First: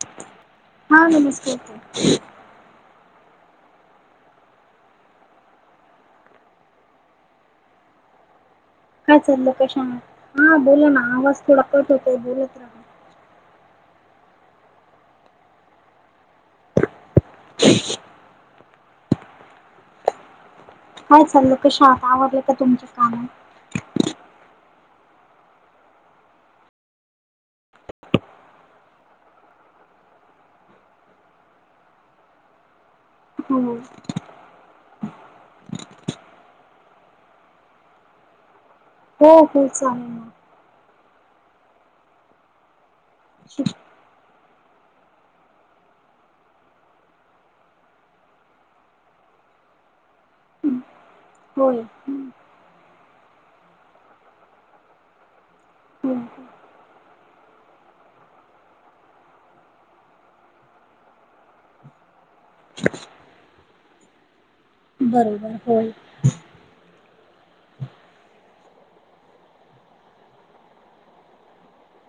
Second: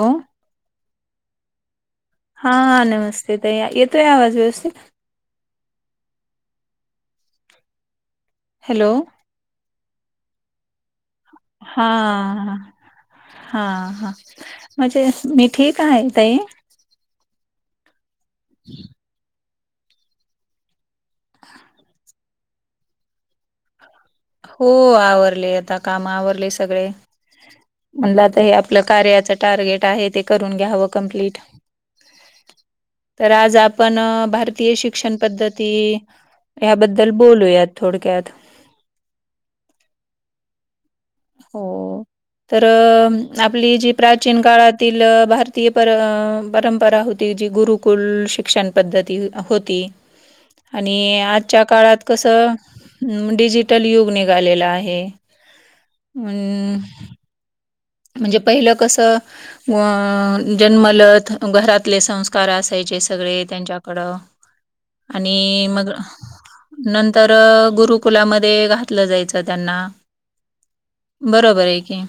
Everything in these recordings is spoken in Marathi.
हो हा नमस्कार हा नमस्तेेत येतोय आवाज व्यवस्थित हॅलो लोकश हा बोला ना आवाज थोडा हा कत होतो बोलत राहा हा हा म्हणजे मी ठीक आहे तई ह हम् काय चाल लोकेश आता आवडलं का तुमच्या काम हो आवरले आता काम आवरले सगळे म्हणलं आता हे आपलं कार्याचं टार्गेट आहे ते करून घ्यावं कंम्प्लीट तर आज हो आपण भारतीय शिक शिक्षण पद्धती याबद्दल बोलूयात थोडक्यात हो हो चालेल ना हो तर शिक आपली जी प्राचीन काळातील भारतीय पर परंपरा होती जी गुरुकुल शिक्षण पध हो आणि आढच्या होय काळात हं, कसं डिजिटल युग निघालेलं आहे. हो हो. आणि म्हणजे पहिलं कसं अ जन्मलत घरातले संस्कार असायचे सगळे त्यांच्याकडं. बरोबर आणि होय मग. नंतर गुरुकुलामध्ये घातलं जायचं त्यांना. बरोबर आहे की.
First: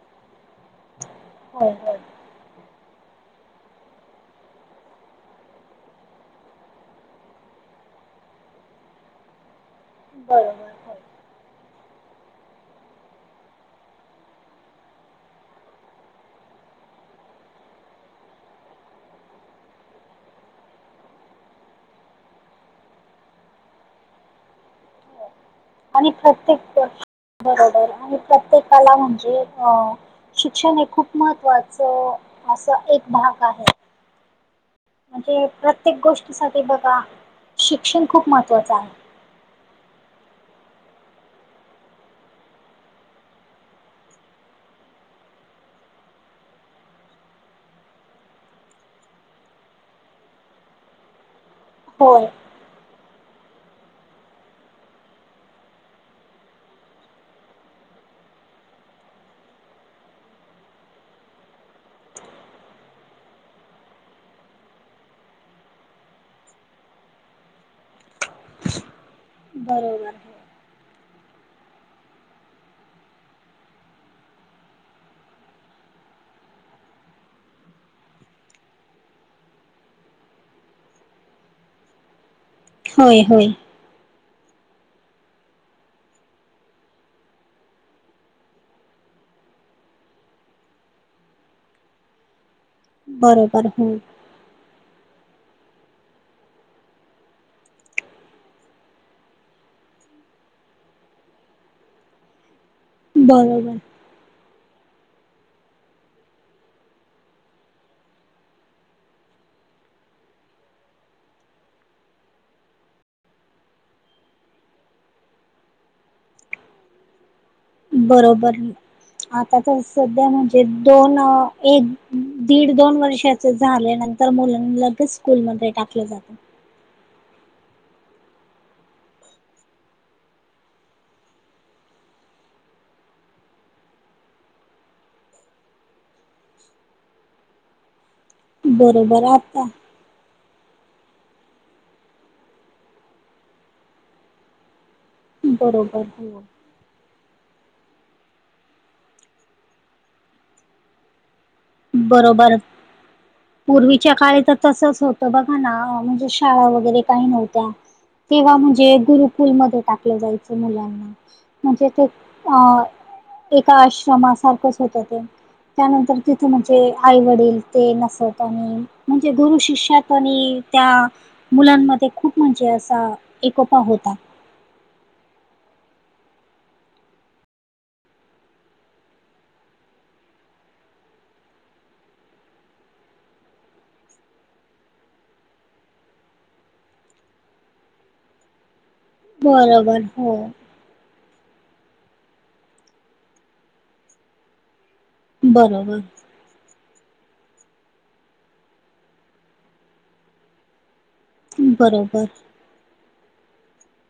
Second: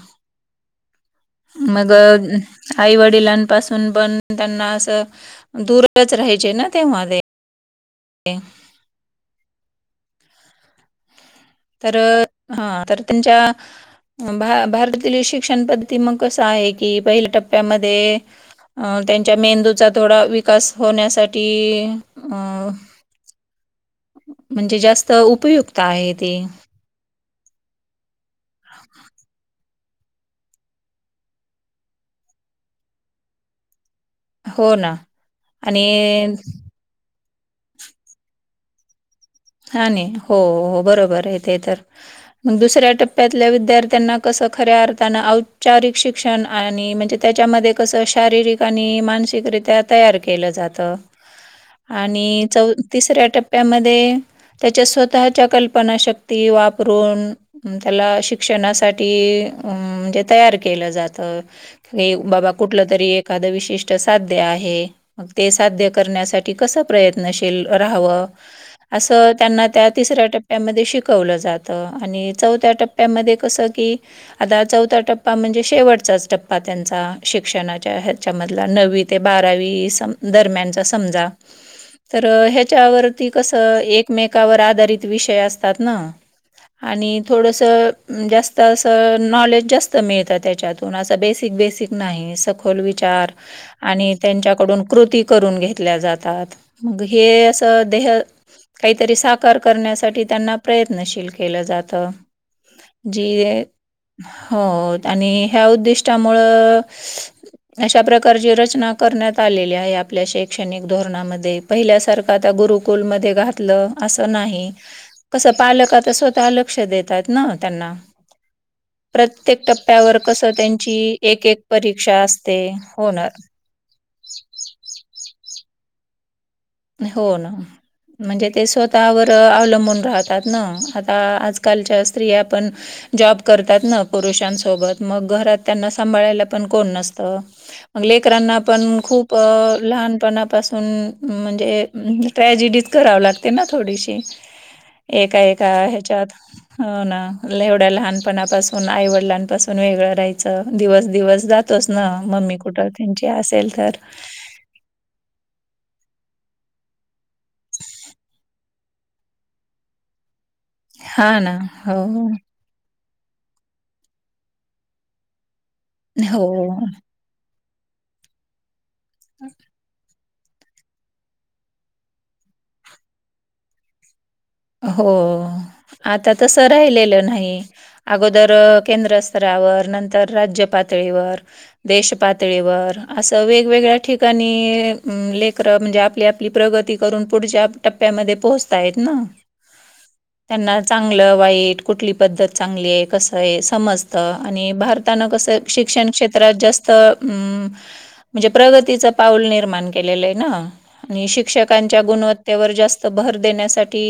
होय मग होय आई वडिलांपासून पण त्यांना असं दूरच राहायचे ना ते म. ते बरोबर होय तर हा तर त्यांच्या भारतातील शिक्षण पद्धती मग कस आहे की पहिल्या टप्प्यामध्ये अ त्यांच्या मेंदूचा थोडा विकास होण्यासाठी अं म्हणजे जास्त उपयुक्त आणि आहे ते प्रत्येक बरोबर आणि प्रत्येकाला म्हणजे अ शिक्षण हे खूप महत्त्वाचं असं एक भाग आहे हो ना म्हणजे प्रत्येक आणि गोष्टीसाठीठी बघा शिक्षण खूप महत्त्वाचं आहे हा नाही हो हो बरोबर आहे ते तर मग दुसऱ्या टप्प्यातल्या विद्यार्थ्यांना कसं खऱ्या अर्थान औपचारिक शिक्षण आणि म्हणजे त्याच्यामध्ये कस शारीरिक आणि मानसिकरित्या तयार केलं जात होय आणि चौ तिसऱ्या टप्प्यामध्ये त्याच्या स्वतःच्या कल्पना शक्ती वापरून. त्याला शिक्षणासाठी अं म्हणजे तयार केलं जातं बाबा कुठलं तरी एखादं विशिष्ट साध्य आहे. मग ते साध्य करण्यासाठी कसं प्रयत्नशील राहावं असं त्यांना त्या बरोबर तिसऱ्या टप्या. टप्प्यामध्ये शिकवलं जातं आणि चौथ्या टप्प्यामध्ये कसं की? आता चौथा टप्पा म्हणजे शेवटचाच टप्पा त्यांचा शिक्षणाच्या ह्याच्यामधला नवीन! होय होय [unintelligible] एकमेकावर आधारित विषय असतात ना. आणि थोडंसं जास्त असं नॉलेज जास्त मिळतं त्याच्यातून. असा बेसिक बेसिक नाही सखोल विचार बरोबर हो आणि. त्यांच्याकडून कृती करून घेतल्या जातात मग हे असं देह काहीतरी साकार करण्यासाठी त्यांना प्रयत्नशील केलं जात. जी बरोबर हो आणि ह्या उद्दिष्टामुळं. अशा प्रकारची रचना करण्यात आलेली आहे आपल्या शैक्षणिक धोरणामध्ये‌. पहिल्यासारखा आता गुरुकुलमध्ये. घ अस नाही कस पालक स्वतः लक्ष द ना त्यांना बरोबर आता प्रत्येक तर टप्प्यावर सध्या कसं म्हणजे त्यांची दोन एक परीक्षा असते. दीड दोन होणार वर्षाच! झाल्या नंतर मुलां लगेच स्कूल म टाकलं जातं हो ना म्हणजे ते स्वतःवर अवलंबून राहतात ना आता आजकालच्या स्त्रिया पण. जॉब करतात ना पुरुषांसोबत मग घरात त्यांना सांभाळायला पण कोण नसतं. म लेकरांना पण बरोबर खूप आता लहानपणापासून मं म्ह जे ट्रॅजिडीच कराव लागते ना थोडीशी. एका एका बरोबर ह्याच्यात हो हो ना ल एवढ्या लहानपणापासून आईवडिलांपासून वेगळं राहायचं दिवस दिवस जात. तच ना बरोबर मम्मी कुठं त्यांची असेल तर तं तसंच होतं. बघा ना म्हणजे शाळा वगैरे काही नव्हत्या. तेव्हा म्हणजे गुरुकुलमध्ये टाकलं जायचं मुलांना हा ना म्हणजे हो ते आ एका आश्रमासारखंच होतं ते त्यानंतर ते हो आईवडील ते नसत आणि म्हणजे गुरु शिष्यात पनी त्या मुलांमध्ये खूप म्हणजे असा एकोपा होता. हो आता तस राहिलेलं नाही. अगोदर केंद्र स्तरावर नंतर राज्य पातळीवर. देश पातळीवर असं वेगवेगळ्या ठिकाणी अम लेकरं म्हणजे आपल्या आपली प्रगती करून पुढच्या टप्प्यामध्ये पोहोचतायेत ना. बरोबर हो. ना चांगलं वाईट कुठली पद्धत चांगली आहे कसं आहे समजतं आणि भार त्यांना कसा आहे बरोबर शिक्षण क्षेत् त्र जास्त अ म्हणजे प्रगतीच पाऊल निर्माण केलेलं आहे ना. आणि शिक्षकांच्या बरोबर गुणवत्तेवर जास्त भर देण्यासाठी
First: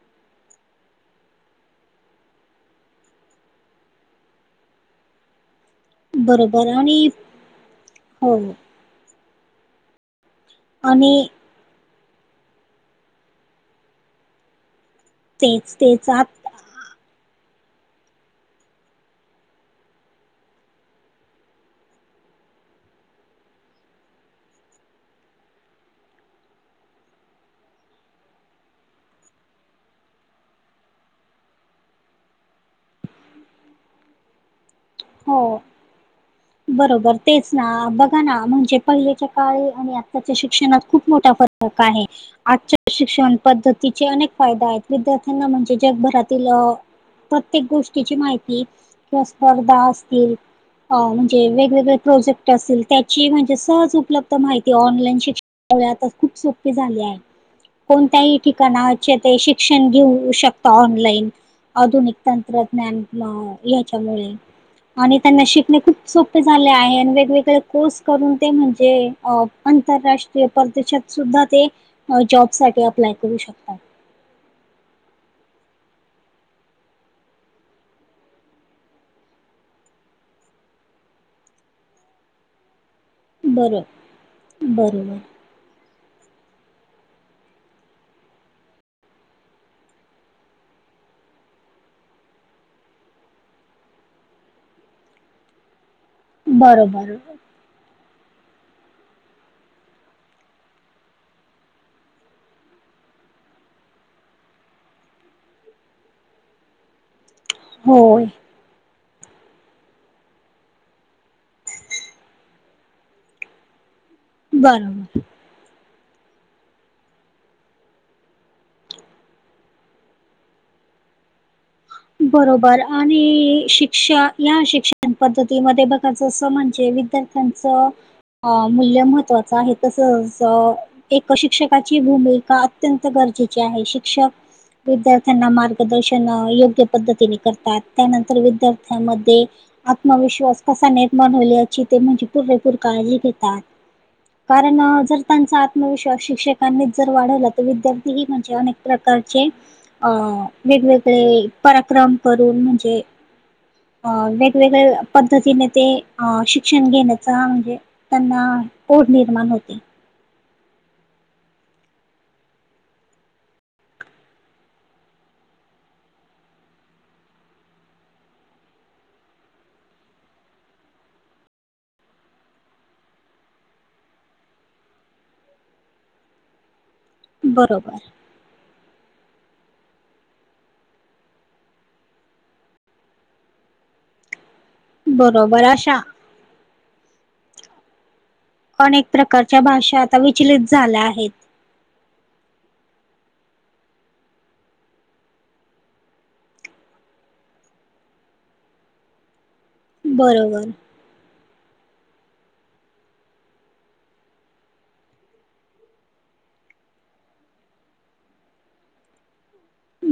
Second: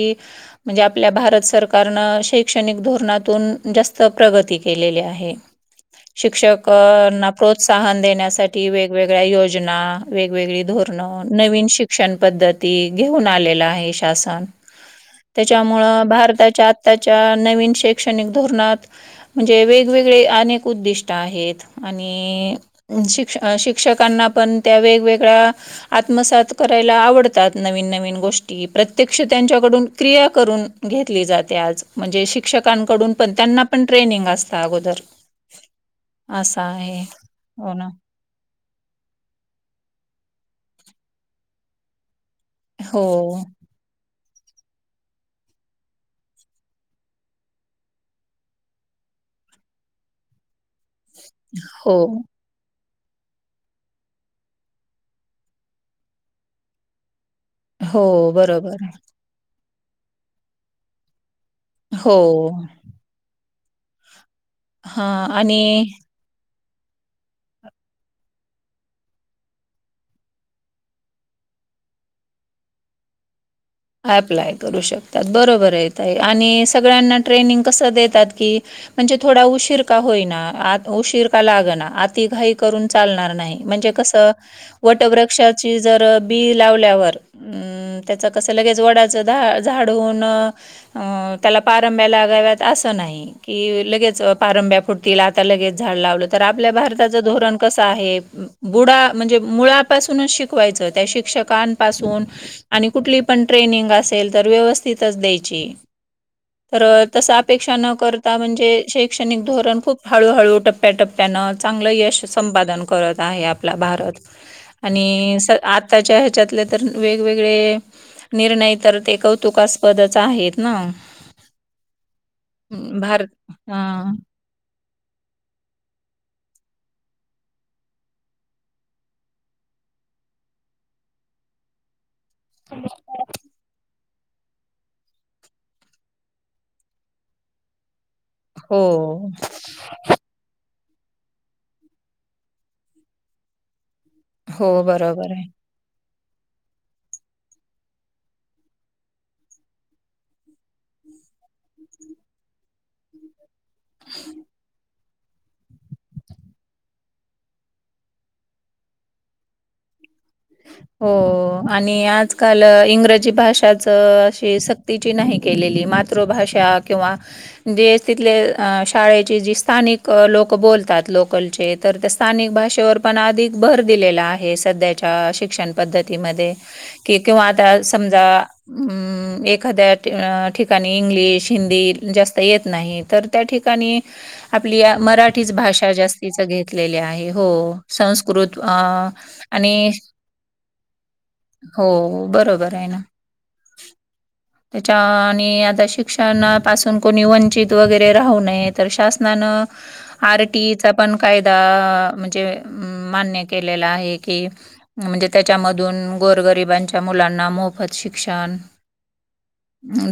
म्हणजे आपल्या भारत सरकारनं शैक्षणिक धोरणातून जास्त प्रगती केलेली आहे. बरोबर आणि शिक्षकना प्रोत्साहन हो देण्यासाठी वेगवेगळ्या योजना वेगवेगळी आणि धोरणं नवीन शिक्षण पद्धती घेऊन आलेला आहे शासन. तेच त्याच्यामुळं तेच आत भारताच्या आत्ताच्या नवीन शैक्षणिक धोरणात म्हणजे वेगवेगळे अनेक उद्दिष्ट आहेत. आणि शिक् शिक्षकांना पण त्या वेगवेगळ आत्मसात करायला आवडतात नवीन नवीन गोष्टी प्रत्यक्ष त्यांच्याकडून क्रिया करून घेतली जाते आज म्हणजे शिक्षकांकडून पण त्यांना पण ट्रेनिंग असतं अगोदर. हो असं आहे बरोबर तेच ना बघ बघताना म्हणजे पहिल्याच्या काळी आणि आताच्या शिक्षणात खूप मोठा फरक आहे. आजच्या हो शिक्षण पद्धतीचे अनेक फायदे आहेत. विद्यार्थ्यांना म्हणजे जगभरातील प्रत्येक गोष्टीची माहिती किंवा स्पर्धा असतील अ वेगवेगळे हो प्रोजेक्ट असतील त्याची म्हणजे सहज उपलब्ध माहिती ऑनलाईन शिक्ष आता खूप सोपे झाले आहे. हो कोणत्याही बरोबर ठिकाणाचे ते शिक्षण घेऊ शकत ऑनलाईन आधुनिक हो तंत्रज्ञान. नाव याच्यामुळे आणि हां त्यांना शिकणे आणि खूप सोपे झाले आहे आणि वेगवेगळे कोर्स करून ते म्हणजे अ आंतरराष्ट् - ष्ट्रीय परदेशात सुद्धा ते जॉब साठी अप्लाय करू शकतात. अप्लाय करू शकतात. बरोबर आहे ताई आणि सगळ्यांना ट्रेनिंग कसं देतात की म्हणजे थोडा उशीर का होईना आत उशीर का लागना आति घाई करून चालनार नाही बरो म्हणजे कसं बरोबर वटवृक्ष ची जर बी लावल्यावर अम त्याच कसं लगेच वडाचं झाड झाडू होऊन अ त्याला पारंब्या लागाव्यात असं नाही. कि लगेच पारंब्या फूटतील आता लगेच झाड लावलं तर आपल्या बरोबर भारताचं धोरण कसं आहे बुडा म्हणजे मुळापासूनच शिकवायचं त्या शिक्षकांपासून आणि कुठली पण ट्रेनिंग असेल तर व्यवस्थितच द्यायची तर. तस अपेक्षा न होय करता म्हणजे शैक् क्षणिक धोरण खूप हळूहळू टप्प्याटप्प्यानं चांगलं यश संपादन करत आहे आपला भारत. बरोबर. आणि स आताच्या ह्याच्यातले तर वेगवेगळे निर्णय तर ते कौतुकास्पदचं आहेत ना. बरोबर भारत आणि हा शिक्षा या शिक्षण पद्धतीमध्ये बघाचं अस म्हणजे विद्यार्थ्यांचं अ मूल्य महत्वाचं आहे तसच एका शिक्षकाची भूमि- का अत्यंत गरजे आहे, शिक्षक विद्यार्थ्यांना मार्गदर्शन योग्य पद्धतीने करतात. त्यानंतर हो विद्यार्थ्यांमध्ये आत्मविश्वास कसा नट बनवल्या याची ते म्हणजे पुरेपूर काळजी घेतात. कारण हो अ‌ जर बरोबर आहे. त्यांचा आत्मविश्वास शिक्षकांनी जर वाढवला तर विद्यार्थी ही म्हणजे अनेक प्रकारचे अ वेगवेगळे पराक्रम करून म्हणजे, अ वेगवेगळ्या पद्धतीने ते अ शिक्षण घेण्याचा म्हणजे. त्यांना ओढ निर्माण होते. हो आणि आजकाल इंग्रजी भाषाचं अशे सक्ती सक्तीची नाही केलेली. मातृभाषा किंवा जेस तिथले अ शाळेचे जे स्थानिक अ लोकं बोलतात लोकलचे तर त्या स्थानिक भाषेवर पण अधिक भर दिलेला आहे. सध्या अ शिक्षण पद्धती मध्ये की किंवा आता बरोबर समजा हम एखाद्या ठिकाण अं इंग्लिश, हिंदी जास्त येत नाही तर त्या ठिकाणी आपली मराठीच बरोबर भाषा अशा जास्तीच घेतलेली आहे. हो! संस्कृत अ च्या आणि भाषा आता विचलित झाल्या आहेत. हो बरोबर आहे ना. त्याच्या आणि आता शिक्षणापासून कोणी वंचित वगैरे राहू नये तर शासनानं आर. टी. बरोबर ई. चा पण कायदा म्हणजे अं मान्य केलेला आहे. कि म्हणजे त्याच्या मधून गोर गरिबांच्या मुलांना मोफत शिक्षण.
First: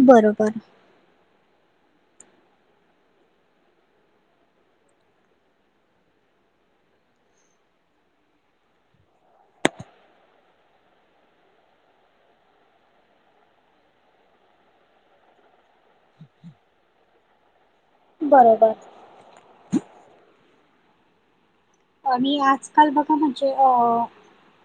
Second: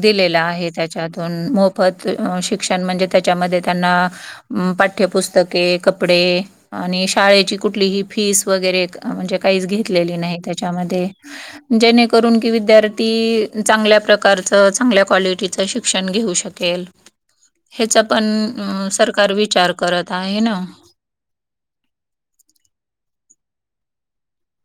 दिलेला बरोबर आहे त्या त्यातून मोफत शिक्षण म्हणजे त्याच्या मध्ये त्यांना अ पाठ्यपुस्तके कपडे आणि शाळेची कुठलीही फीस वगैरे म्हणजे काहीच घेतलेली नाही त्याच्यामध्ये. जेणेकरून की विद्यार्थी चांगल्या प्रकारच चांगल्या क्वालिटीच शिक्षण घेऊ शक केल ह्याचा पण बरोबर सरकार विचार करत आहे ना. आणि आजकाल बघा म्हणजे अ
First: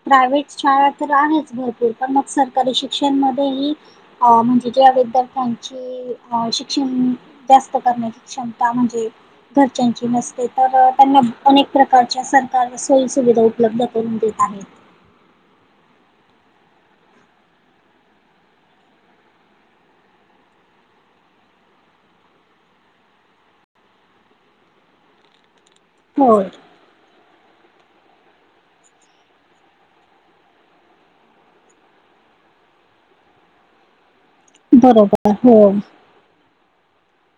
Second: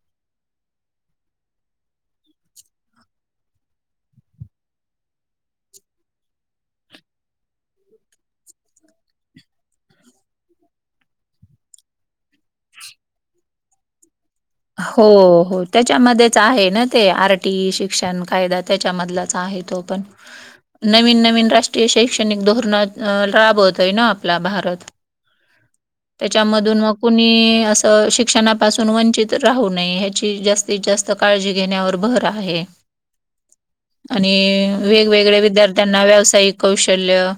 प्रायव्हेट शाळा तर आहेच भरपूर, पण मग सरकारी शिक्षण मध्येही अ म्हणजे जे आहेत त्यात त्यांची की शिक्षण जास्त करण्याची क्षमता म्हणजे घरच्यांची नसते, तर त्यांना अनेक प्रकारच्या सरकार सोयी सुविधा उपलब्ध करून देत आहेत. हो हो! त्याच्यामध्येच आहे ना ते, आर टी शिक्षण कायदा त्याच्या मधलाच आहे तो. पण नवीन नवीन राष्ट्रीय शैक्षणिक धोरणा राबवतोय ना आपला भारत. होय त्याच्यामधून मग कुणी असं शिक्षणापासून वंचित राहू नये ह्याची जास्तीत जास्त काळजी घेण्यावर भर आहे. आणि बरोबर वेगवेगळ्या हो विद्यार्थ्यांना व्यावसायिक कौशल्य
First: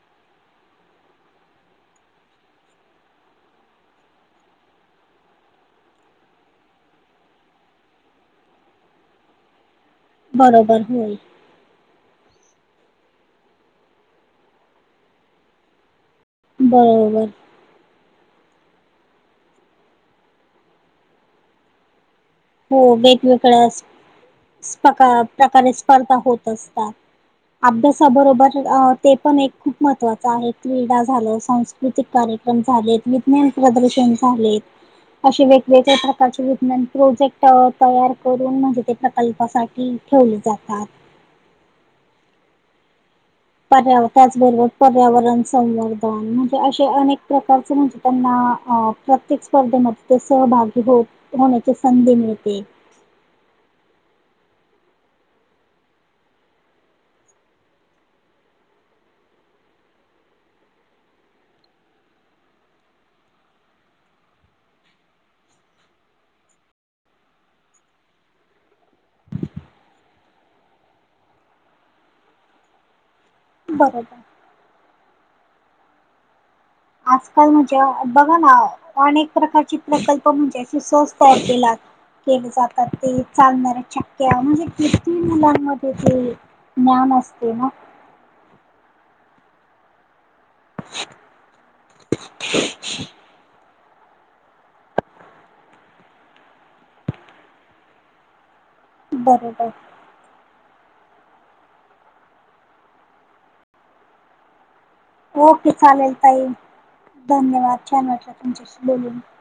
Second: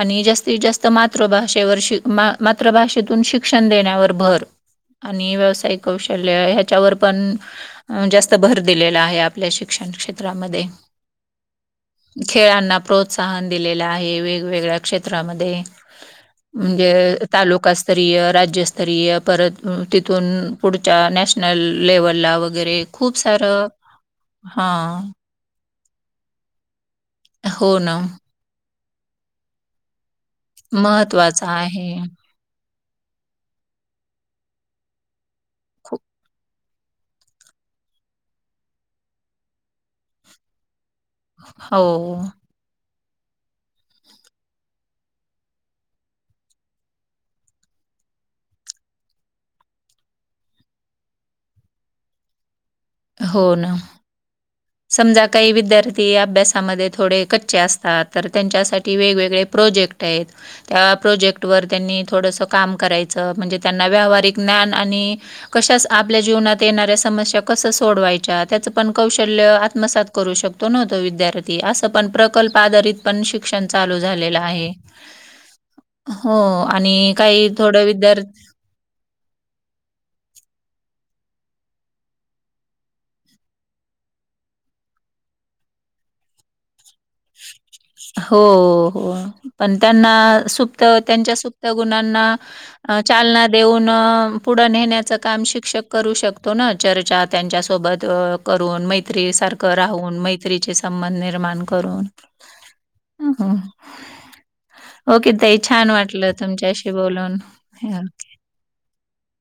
आणि जास्तीत जास्त मातृभाषेवर शिक मा मातृभाषेतून शिक्षण देण्यावर भर. आणि व्यावसायिक कौशल्य. कौशल्य हच्यावर पण जास्त भर दिलेला आहे. आपल्या शिक्षण क्षेत् त्रामध्ये. बरोबर होय खेळांना प्रोत्साहन दिलेलं आहे वेगवेगळ्या क्षेत्रामध्ये. म्हणजे बरोबर तालुकास्तरीय, राज्यस्तरीय परत तिथून पुढ पुढच्या नॅशनल लेव्हलला वगै हो वेगवेगळ्या हा प्सकार प्रकारे स्पर्धा होत असतात हो ना अभ्यासाबरोबर ते पण एक. खूप महत्त्वाचं आहे क्रीडा झालं महत्त्वाचं आहे सांस्कृतिक कार्य. कार्यक्रम झालेत विज्ञान प्रदर्शन झालेत अशे वेगवेगळ्या खूप प्रकारचे विज्ञान प्रोजेक्ट तयार करून म्हणजे ते प्रकल्पासाठी ठेवले जातात. हो. पर्यावरण त्याचबरोबर पर्यावरण संवर्धन म्हणजे असे अनेक प्रकारचे म्हणजे त्यांना. प्रत्येक स्पर्धेमध्ये ते सहभागी हो होण्याची संधी मिळते. हो ना. समजा काही विद्यार्थी अभ्यासामध्ये थोडे कच्चे असतात तर त्यांच्यासाठी वेगवेगळे प्रोजेक्ट. त्या आहेत. त्या प्रोजेक्ट वर त्यांनी थोडस काम करायचं म्हणजे त्यांना व्यावहारिक ज्ञान आणि कश आपल्या जीवनात येऱ्या समस्या कस सोडवायच्या त्याच पण कौ आत्मसात करू शकतो न्हो विद्यार्थी असण प्रकल्प आधारित पण श शिक्षण चालू बरोबर झालेलं आहे. हो आणि. काही आजकाल म्हणजे थोडं विद्यार्थी बघा ना. अनेक प्रकारचे प्रकल्प म्हणजे शसोस तयार केलात. केले जातात ते चालणाऱ्या चक्क्या म्हणजे कवी मुलांमध्ये ते. ज्ञान असते ना. हो हो पण त्यांना. सुप्त त्यांच्या सुप्त गुणांना चालना देऊन. पुढं नेण्याच काम शिक्षक करू शकतो ना चर्चा त्यांच्या सोबत करून मैत्री बरोबर सारखं राहून मैत्रीचे संबंध निर्माण करून. हम हम. ओके तेही छान चालेल वाटलं ताई तुमच्याशी बोलून.. धन्यवाद [inaudible]